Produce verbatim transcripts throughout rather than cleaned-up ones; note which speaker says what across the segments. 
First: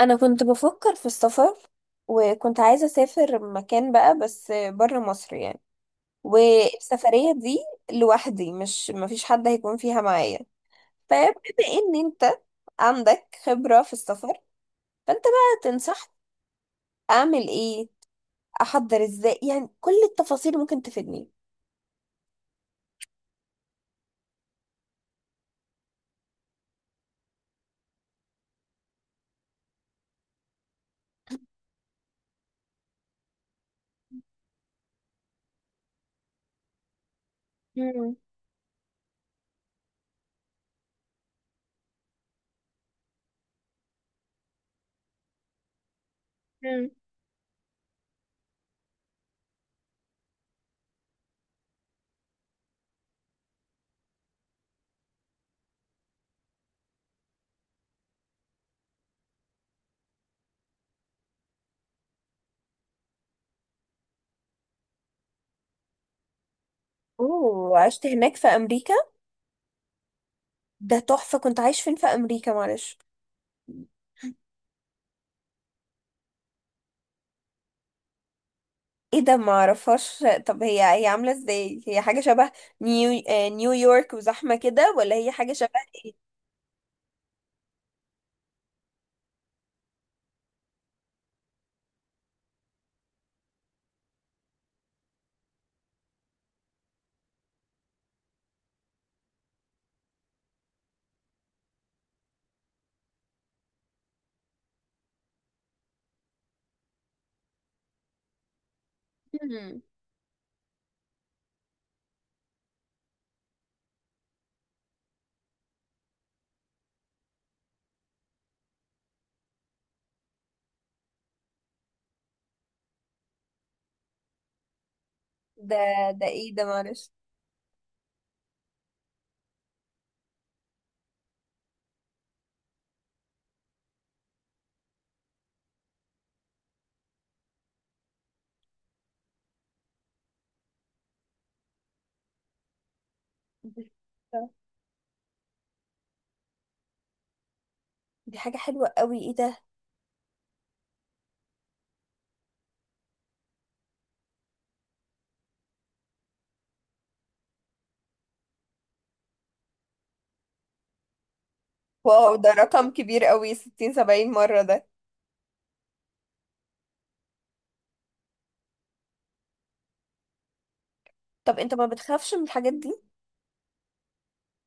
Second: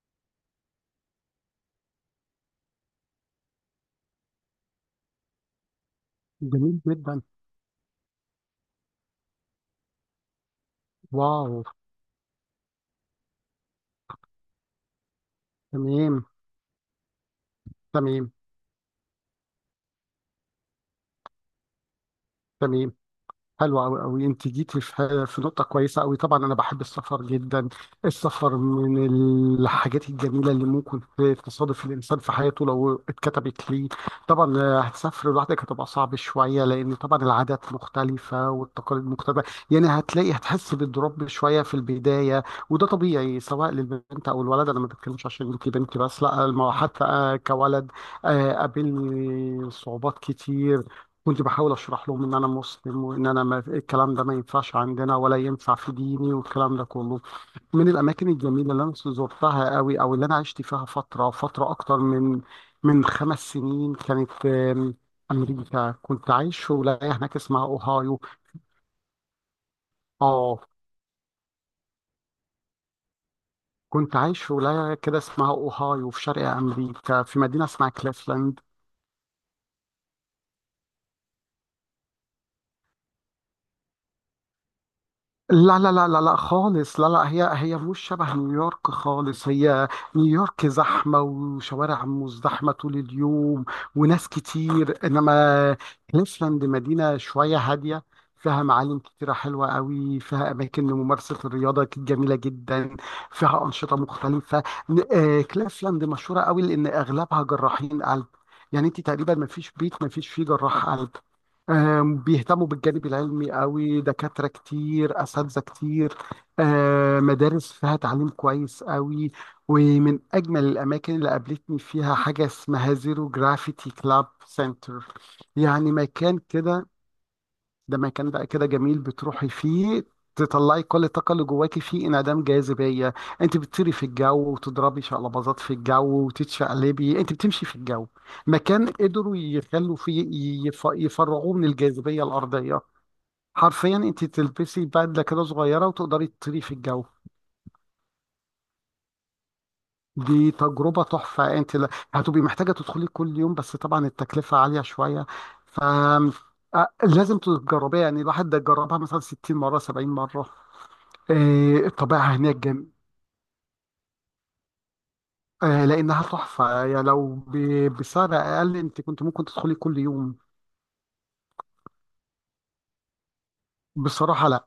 Speaker 1: انا كنت بفكر في السفر، وكنت عايزة اسافر مكان بقى بس بره مصر يعني.
Speaker 2: جميل جدا.
Speaker 1: والسفرية دي لوحدي، مش مفيش حد هيكون فيها معايا. فبما
Speaker 2: واو.
Speaker 1: ان انت عندك خبرة في السفر، فانت بقى تنصح
Speaker 2: تمام.
Speaker 1: اعمل ايه،
Speaker 2: تمام.
Speaker 1: احضر ازاي يعني، كل التفاصيل ممكن تفيدني.
Speaker 2: تمام. حلو قوي قوي، انت جيتي في في نقطه كويسه قوي. طبعا انا بحب السفر جدا. السفر من الحاجات الجميله اللي ممكن ت- تصادف الانسان في حياته لو اتكتبت ليه. طبعا، آه، هتسافر لوحدك، هتبقى صعب شويه لان طبعا العادات
Speaker 1: مم.
Speaker 2: مختلفه والتقاليد مختلفه. يعني هتلاقي، هتحس بالضرب شويه في البدايه. وده طبيعي سواء للبنت او الولد. انا ما بتكلمش عشان انت بنتي، بس لا، الم-
Speaker 1: مم.
Speaker 2: حتى آه، كولد آه، قابلني صعوبات كتير. كنت بحاول اشرح لهم ان انا مسلم، وان انا ما الكلام ده ما ينفعش عندنا ولا ينفع في ديني والكلام ده كله. من الاماكن الجميله اللي انا زرتها قوي او اللي انا عشت فيها فتره فتره اكتر من من خمس سنين كانت آم، امريكا. كنت عايش في ولايه هناك اسمها
Speaker 1: اوه، عشت
Speaker 2: اوهايو.
Speaker 1: هناك في امريكا؟
Speaker 2: اه،
Speaker 1: ده تحفة. كنت عايش فين في امريكا معلش؟
Speaker 2: كنت عايش في ولايه كده اسمها اوهايو في شرق امريكا في مدينه اسمها كليفلاند.
Speaker 1: ايه ده؟ ما اعرفهاش. طب هي هي عامله ازاي؟ هي حاجه شبه نيو آه، نيويورك وزحمه كده، ولا هي حاجه
Speaker 2: لا
Speaker 1: شبه
Speaker 2: لا لا لا
Speaker 1: ايه؟
Speaker 2: لا خالص، لا لا، هي هي مش شبه نيويورك خالص. هي نيويورك زحمة وشوارع مزدحمة طول اليوم وناس كتير، إنما كليفلاند مدينة شوية هادية. فيها معالم كتيرة حلوة قوي، فيها أماكن لممارسة الرياضة جميلة جدا، فيها أنشطة مختلفة. ن- آه، كليفلاند مشهورة قوي لأن أغلبها جراحين قلب. يعني انت تقريبا ما فيش
Speaker 1: مم.
Speaker 2: بيت ما فيش فيه جراح قلب. آم، بيهتموا بالجانب العلمي قوي، دكاترة كتير، أساتذة كتير، آه، مدارس فيها تعليم كويس قوي. ومن أجمل الأماكن اللي قابلتني فيها حاجة اسمها زيرو جرافيتي كلاب سنتر.
Speaker 1: ده
Speaker 2: يعني
Speaker 1: ده
Speaker 2: مكان
Speaker 1: ايه ده
Speaker 2: كده،
Speaker 1: معلش؟
Speaker 2: ده مكان بقى كده جميل بتروحي فيه تطلعي كل الطاقة اللي جواكي، فيه انعدام جاذبية. انت بتطيري في الجو وتضربي شقلباظات في الجو وتتشقلبي، انت بتمشي في الجو. مكان قدروا يخلوا فيه، يف... يفرغوه من الجاذبية الأرضية. حرفيا انت تلبسي بدلة كده صغيرة وتقدري تطيري في الجو.
Speaker 1: دي حاجه حلوه قوي، ايه ده؟
Speaker 2: دي تجربة تحفة، انت لا- هتبقي محتاجة تدخلي كل يوم، بس طبعا التكلفة عالية شوية. ف آه، لازم تجربيها. يعني الواحد ده جربها مثلا ستين مرة، سبعين مرة. آه، الطبيعة
Speaker 1: واو، ده
Speaker 2: هناك جم...
Speaker 1: رقم كبير قوي، ستين سبعين مره ده.
Speaker 2: آه، لأنها تحفة. يعني لو ب... بسعر أقل أنت كنت ممكن تدخلي كل يوم.
Speaker 1: طب انت ما بتخافش من الحاجات دي؟
Speaker 2: بصراحة لا.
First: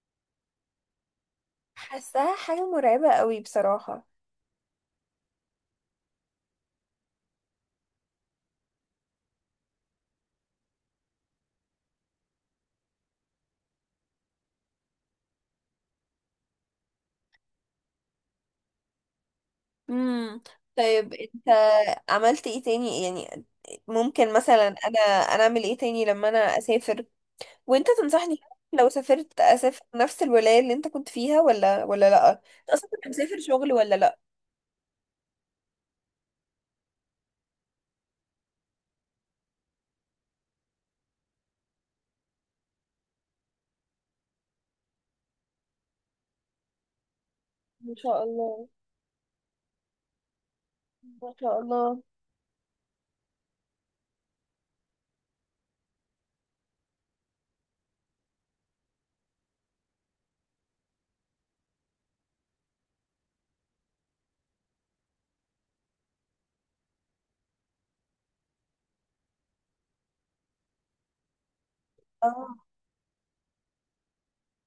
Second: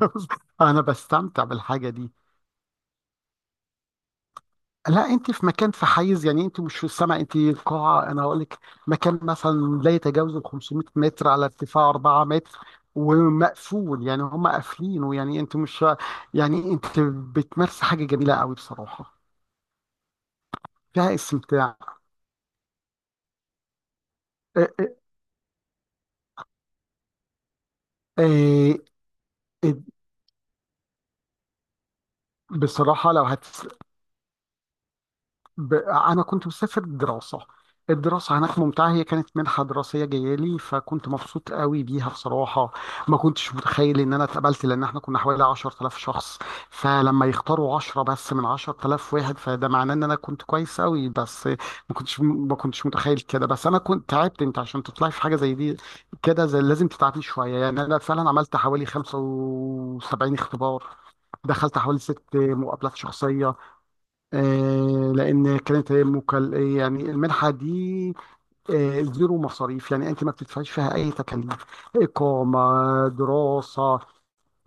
Speaker 2: أنا بستمتع بالحاجة دي.
Speaker 1: حاساها حاجه مرعبه قوي بصراحه.
Speaker 2: لا، أنت في مكان، في حيز، يعني أنت مش في السماء، أنت قاعة. أنا هقول لك، مكان مثلا لا يتجاوز ال خمسمئة متر على ارتفاع اربعة متر ومقفول. يعني هم قافلينه، يعني أنت مش، يعني أنت بتمارسي حاجة جميلة قوي بصراحة،
Speaker 1: امم طيب
Speaker 2: فيها
Speaker 1: انت
Speaker 2: استمتاع.
Speaker 1: عملت ايه تاني يعني؟ ممكن مثلا
Speaker 2: آه، آه،
Speaker 1: انا انا اعمل ايه تاني لما انا اسافر وانت تنصحني؟
Speaker 2: آه،
Speaker 1: لو سافرت اسافر نفس الولاية اللي انت كنت فيها، ولا ولا لا؟ انت اصلا كنت
Speaker 2: بصراحة لو
Speaker 1: مسافر
Speaker 2: هت
Speaker 1: شغل ولا لا؟
Speaker 2: ب... انا كنت مسافر دراسه. الدراسه هناك ممتعه. هي كانت منحه دراسيه جايه لي فكنت مبسوط قوي بيها بصراحه. ما كنتش متخيل ان انا اتقبلت لان احنا كنا حوالي عشر آلاف شخص. فلما يختاروا
Speaker 1: ما
Speaker 2: عشرة
Speaker 1: شاء
Speaker 2: بس من
Speaker 1: الله،
Speaker 2: عشرة آلاف واحد، فده معناه ان انا كنت كويس قوي.
Speaker 1: ما
Speaker 2: بس
Speaker 1: شاء
Speaker 2: ما
Speaker 1: الله.
Speaker 2: كنتش ما كنتش متخيل كده. بس انا كنت تعبت. انت عشان تطلعي في حاجه زي دي كده زي لازم تتعبي شويه. يعني انا فعلا عملت حوالي خمسة وسبعين اختبار، دخلت حوالي ست مقابلات شخصيه. آه، لان كانت هي مكل... يعني المنحه دي آه، زيرو مصاريف. يعني انت ما بتدفعيش فيها اي تكاليف:
Speaker 1: اه.
Speaker 2: اقامه، دراسه،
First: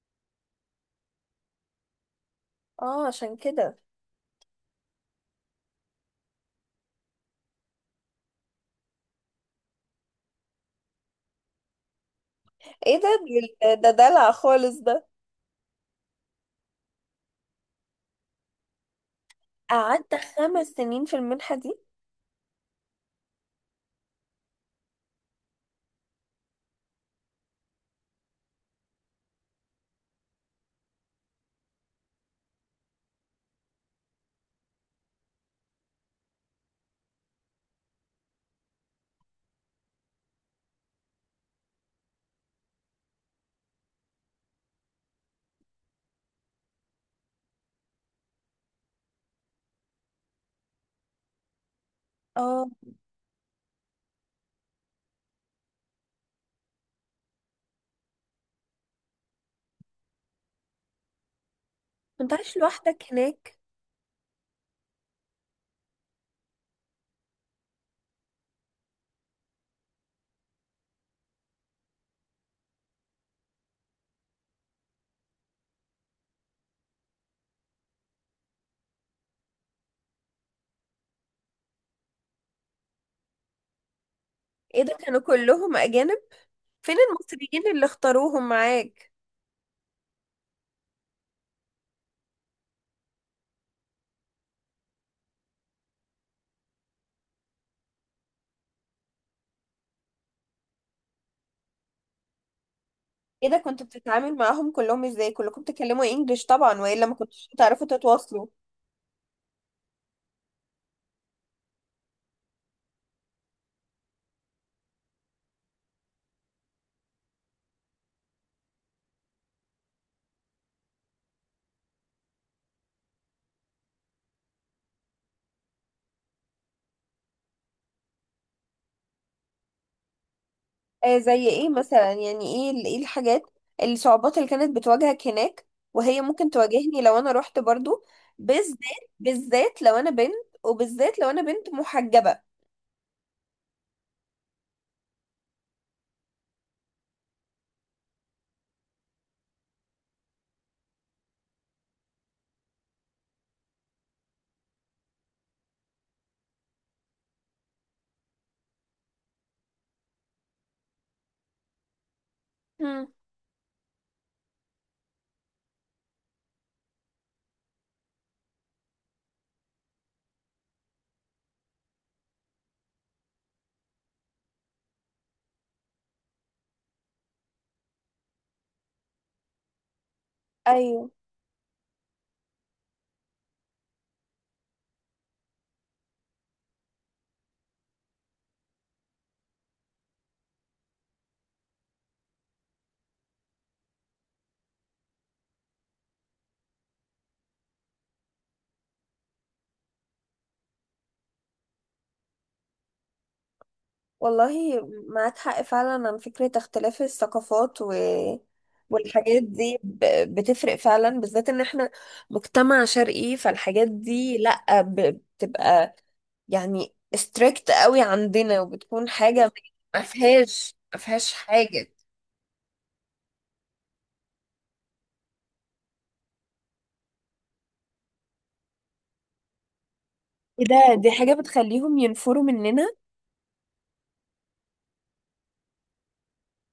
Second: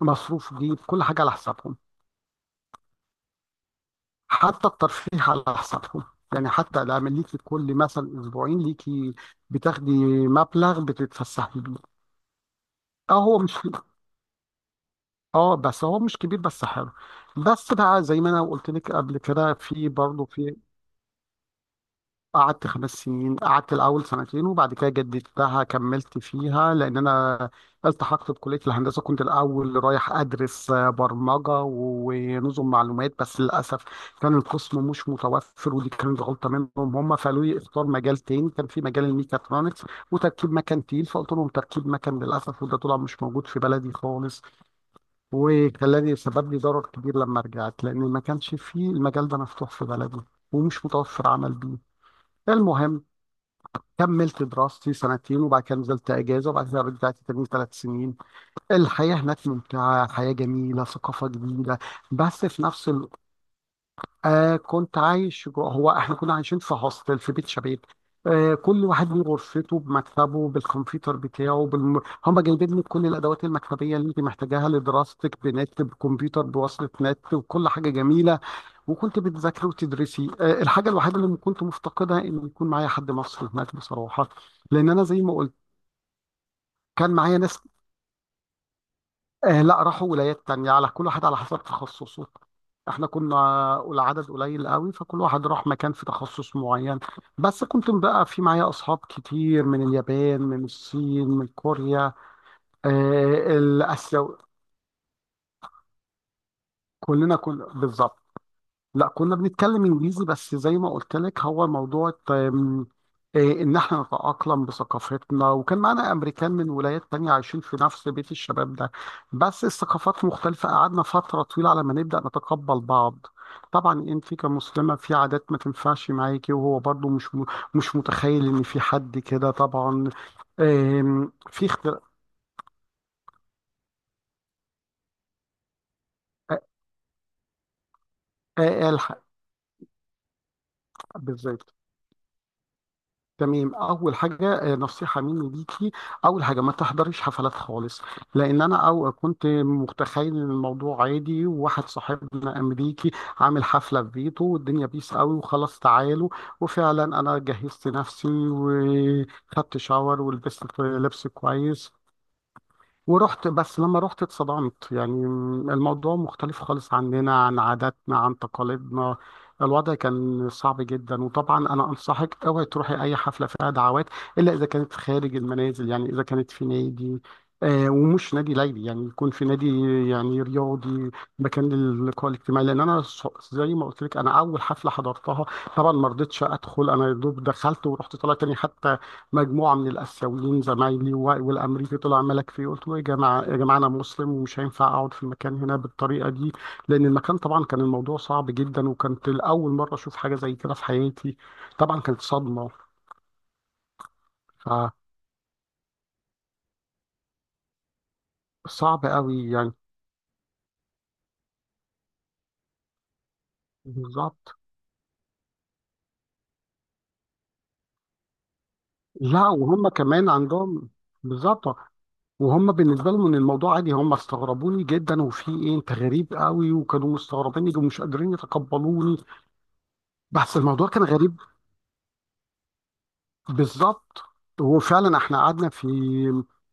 Speaker 2: مصروف جيب، كل حاجه على حسابهم.
Speaker 1: اه، عشان كده.
Speaker 2: حتى الترفيه على حسابهم. يعني حتى لما ليكي كل مثلا اسبوعين ليكي بتاخدي مبلغ بتتفسحي بيه.
Speaker 1: ايه ده؟
Speaker 2: اه هو مش،
Speaker 1: دول- ده دلع خالص ده.
Speaker 2: اه بس هو مش كبير، بس حلو. بس بقى زي ما انا قلت لك قبل كده، في
Speaker 1: قعدت
Speaker 2: برضه في،
Speaker 1: خمس سنين في المنحة دي؟
Speaker 2: قعدت خمس سنين. قعدت الأول سنتين وبعد كده جددتها كملت فيها، لأن أنا التحقت بكلية الهندسة. كنت الأول رايح أدرس آه، برمجة ونظم معلومات، بس للأسف كان القسم مش متوفر ودي كانت غلطة منهم. هم فقالوا لي اختار مجال تاني، كان في مجال الميكاترونكس وتركيب مكن تقيل، فقلت لهم تركيب مكن. للأسف وده طلع مش موجود في بلدي خالص، وخلاني سبب لي ضرر كبير لما رجعت، لأن ما كانش فيه المجال ده مفتوح في بلدي ومش متوفر عمل بيه.
Speaker 1: اه،
Speaker 2: المهم، كملت دراستي سنتين وبعد كده نزلت اجازه وبعد كده رجعت تاني ثلاث سنين. الحياه هناك ممتعه، حياه جميله، ثقافه جديده،
Speaker 1: كنت
Speaker 2: بس
Speaker 1: عايش
Speaker 2: في نفس
Speaker 1: لوحدك
Speaker 2: الوقت،
Speaker 1: هناك؟
Speaker 2: آه كنت عايش جوه. هو احنا كنا عايشين في هوستل، في بيت شباب. آه كل واحد من غرفته، بمكتبه، بالكمبيوتر بتاعه، بالم... هم جايبين لك كل الادوات المكتبيه اللي انت محتاجاها لدراستك، بنت بكمبيوتر بوصله نت وكل حاجه جميله. وكنت بتذاكري وتدرسي. آه، الحاجة الوحيدة اللي كنت مفتقدها إن يكون معايا حد مصري هناك بصراحة،
Speaker 1: ايه
Speaker 2: لأن
Speaker 1: ده؟
Speaker 2: أنا
Speaker 1: كانوا
Speaker 2: زي ما قلت.
Speaker 1: كلهم اجانب؟ فين
Speaker 2: كان معايا ناس،
Speaker 1: المصريين اللي اختاروهم معاك؟
Speaker 2: آه لا، راحوا ولايات تانية، على كل واحد على حسب تخصصه. احنا كنا العدد قليل قوي، فكل واحد راح مكان في تخصص معين. بس كنت بقى في معايا أصحاب كتير من اليابان، من الصين، من كوريا،
Speaker 1: ايه
Speaker 2: آه
Speaker 1: ده؟ كنت
Speaker 2: الآسيا.
Speaker 1: بتتعامل معاهم كلهم ازاي؟ كلكم بتتكلموا انجليش طبعا، والا ما
Speaker 2: كلنا
Speaker 1: كنتش
Speaker 2: كنا
Speaker 1: تعرفوا
Speaker 2: بالظبط،
Speaker 1: تتواصلوا؟
Speaker 2: لا كنا بنتكلم انجليزي. بس زي ما قلت لك، هو موضوع آم، إيه، ان احنا نتأقلم بثقافتنا. وكان معانا امريكان من ولايات تانية عايشين في نفس بيت الشباب ده، بس الثقافات مختلفة، قعدنا فترة طويلة على ما نبدأ نتقبل بعض. طبعا انت كمسلمة في عادات ما تنفعش معاكي، وهو برضو مش م- مش متخيل ان في حد كده طبعا.
Speaker 1: آه،
Speaker 2: آم،
Speaker 1: زي
Speaker 2: في
Speaker 1: ايه
Speaker 2: اختلاف.
Speaker 1: مثلا يعني، ايه ال- ايه الحاجات الصعوبات اللي كانت بتواجهك هناك، وهي ممكن تواجهني لو انا رحت برضو، بالذات. بالذات لو انا بنت، وبالذات لو انا بنت
Speaker 2: بالظبط.
Speaker 1: محجبة؟
Speaker 2: تمام، اول حاجه آه، نصيحه مني ليكي: اول حاجه ما تحضريش حفلات خالص. لان انا او كنت متخيل ان الموضوع عادي، وواحد صاحبنا امريكي عامل حفله في بيته والدنيا بيس قوي وخلاص تعالوا. وفعلا انا جهزت نفسي وخدت شاور ولبست لبس كويس
Speaker 1: مم.
Speaker 2: ورحت. بس لما رحت اتصدمت يعني. الموضوع مختلف خالص عننا، عن عاداتنا، عن تقاليدنا. الوضع كان صعب جدا، وطبعا انا انصحك اوعي تروحي اي حفله فيها دعوات، الا اذا كانت خارج المنازل. يعني اذا كانت في نادي، آه ومش نادي ليلي، يعني يكون في نادي يعني
Speaker 1: ايوه،
Speaker 2: رياضي، مكان للقاء الاجتماعي. لان انا ص- زي ما قلت لك، انا اول حفله حضرتها طبعا ما رضيتش ادخل. انا يا دوب دخلت ورحت طالع تاني. حتى مجموعه من الاسيويين زمايلي و- والامريكي طلع ملك فيه. قلت له يا جماعه، يا جماعه، انا مسلم ومش هينفع اقعد في المكان هنا بالطريقه دي. لان المكان طبعا كان الموضوع صعب جدا، وكانت اول مره اشوف حاجه زي كده في حياتي. طبعا كانت صدمه،
Speaker 1: والله معاك حق فعلا. عن فكرة اختلاف الثقافات و...
Speaker 2: فصعب
Speaker 1: والحاجات
Speaker 2: قوي يعني.
Speaker 1: دي ب... بتفرق فعلا، بالذات ان احنا مجتمع شرقي، فالحاجات دي
Speaker 2: بالظبط.
Speaker 1: لا، ب... بتبقى يعني ستريكت قوي عندنا، وبتكون
Speaker 2: لا،
Speaker 1: حاجة
Speaker 2: وهم
Speaker 1: ما
Speaker 2: كمان
Speaker 1: فيهاش
Speaker 2: عندهم.
Speaker 1: ما فيهاش
Speaker 2: بالظبط،
Speaker 1: حاجة.
Speaker 2: وهم بالنسبه لهم ان الموضوع عادي. هم استغربوني جدا، وفي ايه انت غريب قوي، وكانوا مستغربيني ومش قادرين يتقبلوني. بس
Speaker 1: ايه
Speaker 2: الموضوع
Speaker 1: ده؟
Speaker 2: كان
Speaker 1: دي حاجة
Speaker 2: غريب.
Speaker 1: بتخليهم ينفروا مننا؟
Speaker 2: بالظبط. وفعلا احنا قعدنا في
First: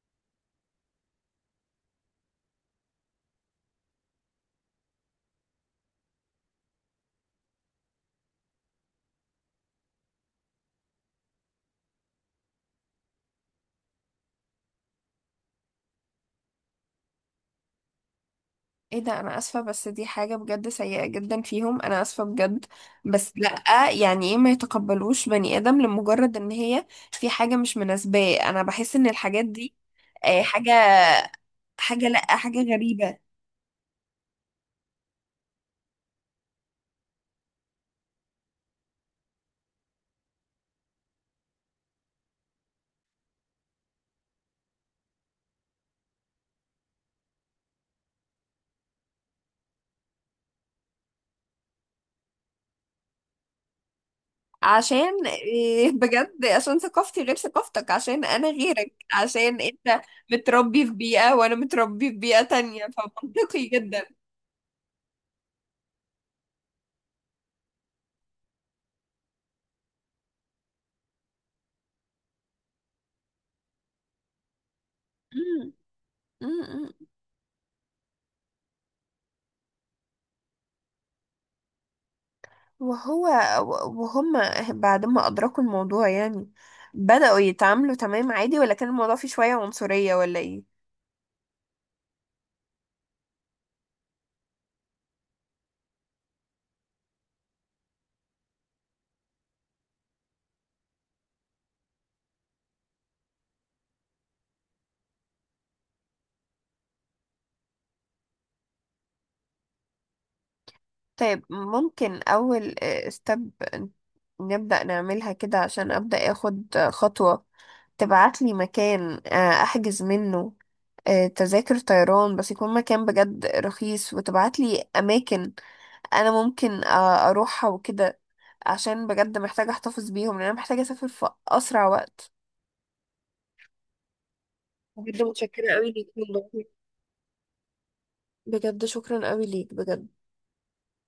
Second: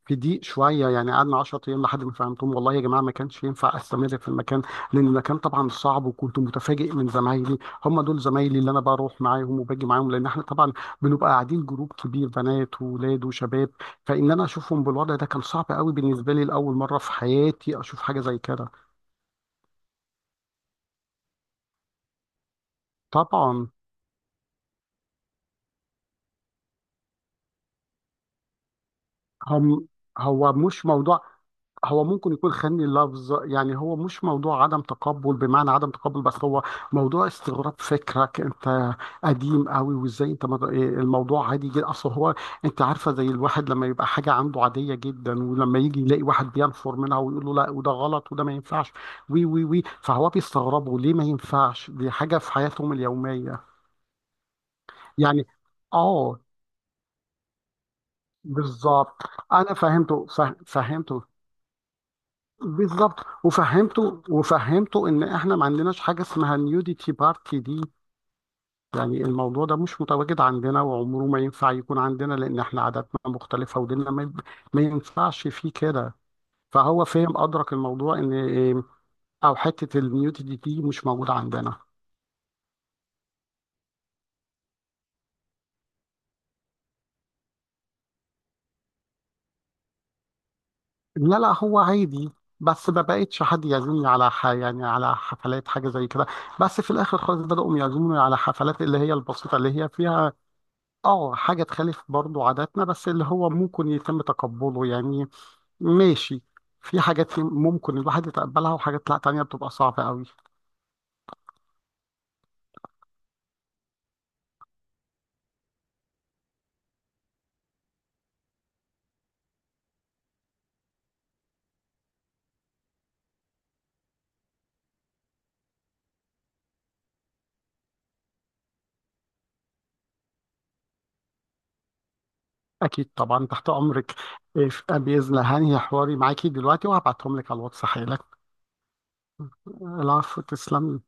Speaker 2: في ضيق شويه، يعني قعدنا عشر ايام لحد ما فهمتهم والله يا جماعه ما كانش ينفع استمر في المكان. لان المكان طبعا صعب، وكنت متفاجئ من زمايلي، هم دول زمايلي اللي انا بروح معاهم وباجي معاهم. لان احنا طبعا بنبقى قاعدين جروب كبير، بنات واولاد وشباب، فان انا اشوفهم بالوضع ده كان صعب قوي بالنسبه لي. لاول مره في حياتي اشوف حاجه زي كده.
Speaker 1: ايه ده؟ انا اسفة. بس دي حاجة بجد سيئة جدا فيهم، انا اسفة بجد. بس
Speaker 2: طبعا.
Speaker 1: لا يعني، ايه؟ ما يتقبلوش بني ادم لمجرد ان هي في حاجة مش مناسباه. انا بحس ان الحاجات دي
Speaker 2: هم،
Speaker 1: آه،
Speaker 2: هو
Speaker 1: حاجة
Speaker 2: مش موضوع، هو
Speaker 1: حاجة
Speaker 2: ممكن
Speaker 1: لا
Speaker 2: يكون
Speaker 1: حاجة
Speaker 2: خني
Speaker 1: غريبة.
Speaker 2: اللفظ. يعني هو مش موضوع عدم تقبل بمعنى عدم تقبل، بس هو موضوع استغراب. فكرك انت قديم قوي، وازاي انت مر- إيه الموضوع عادي جدا. اصل هو، انت عارفه، زي الواحد لما يبقى حاجه عنده عاديه جدا، ولما يجي يلاقي واحد بينفر منها ويقول له لا وده غلط وده ما ينفعش، وي وي وي، فهو بيستغربه. ليه ما ينفعش؟ دي حاجه في حياتهم اليوميه
Speaker 1: عشان
Speaker 2: يعني.
Speaker 1: إيه،
Speaker 2: اه،
Speaker 1: بجد، عشان ثقافتي غير ثقافتك، عشان انا غيرك،
Speaker 2: بالظبط.
Speaker 1: عشان
Speaker 2: انا
Speaker 1: انت
Speaker 2: فهمته فه-
Speaker 1: متربي في
Speaker 2: فهمته.
Speaker 1: بيئة وانا متربي في بيئة تانية،
Speaker 2: بالظبط
Speaker 1: فمنطقي جدا.
Speaker 2: وفهمته. وفهمته ان احنا ما عندناش حاجه اسمها نيوديتي بارتي دي. يعني الموضوع ده مش متواجد عندنا وعمره ما ينفع يكون عندنا، لان احنا عاداتنا مختلفه وديننا ما, ما ينفعش فيه
Speaker 1: مم.
Speaker 2: كده.
Speaker 1: مم.
Speaker 2: فهو فهم، ادرك الموضوع ان إيه، او حته النيوديتي دي مش موجوده عندنا.
Speaker 1: وهو وهم بعد ما أدركوا الموضوع يعني بدأوا يتعاملوا تمام عادي، ولا كان الموضوع فيه شوية عنصرية، ولا ايه؟
Speaker 2: لا لا، هو عادي، بس ما بقتش حد يعزمني على ح... يعني على حفلات حاجه زي كده. بس في الاخر خالص بداوا يعزموني على حفلات اللي هي البسيطه، اللي هي فيها اه حاجة تخالف برضو عاداتنا بس اللي هو ممكن يتم تقبله يعني. ماشي. في حاجات ممكن الواحد يتقبلها وحاجات لا، تانية بتبقى صعبة قوي.
Speaker 1: طيب، ممكن أول ستيب نبدأ نعملها كده عشان أبدأ أخد خطوة؟ تبعتلي مكان آه، أحجز منه آه، تذاكر طيران، بس يكون مكان بجد رخيص، وتبعت لي اماكن انا ممكن آه، اروحها وكده، عشان بجد محتاجة احتفظ بيهم، لان انا محتاجة اسافر في اسرع وقت.
Speaker 2: أكيد طبعا، تحت أمرك. إيه،
Speaker 1: بجد
Speaker 2: بإذن الله
Speaker 1: متشكرة
Speaker 2: هنهي
Speaker 1: قوي ليك
Speaker 2: حواري
Speaker 1: والله،
Speaker 2: معاكي دلوقتي وهبعتهم لك على الواتس حالا.
Speaker 1: بجد شكرا قوي ليك بجد.
Speaker 2: العفو، تسلم.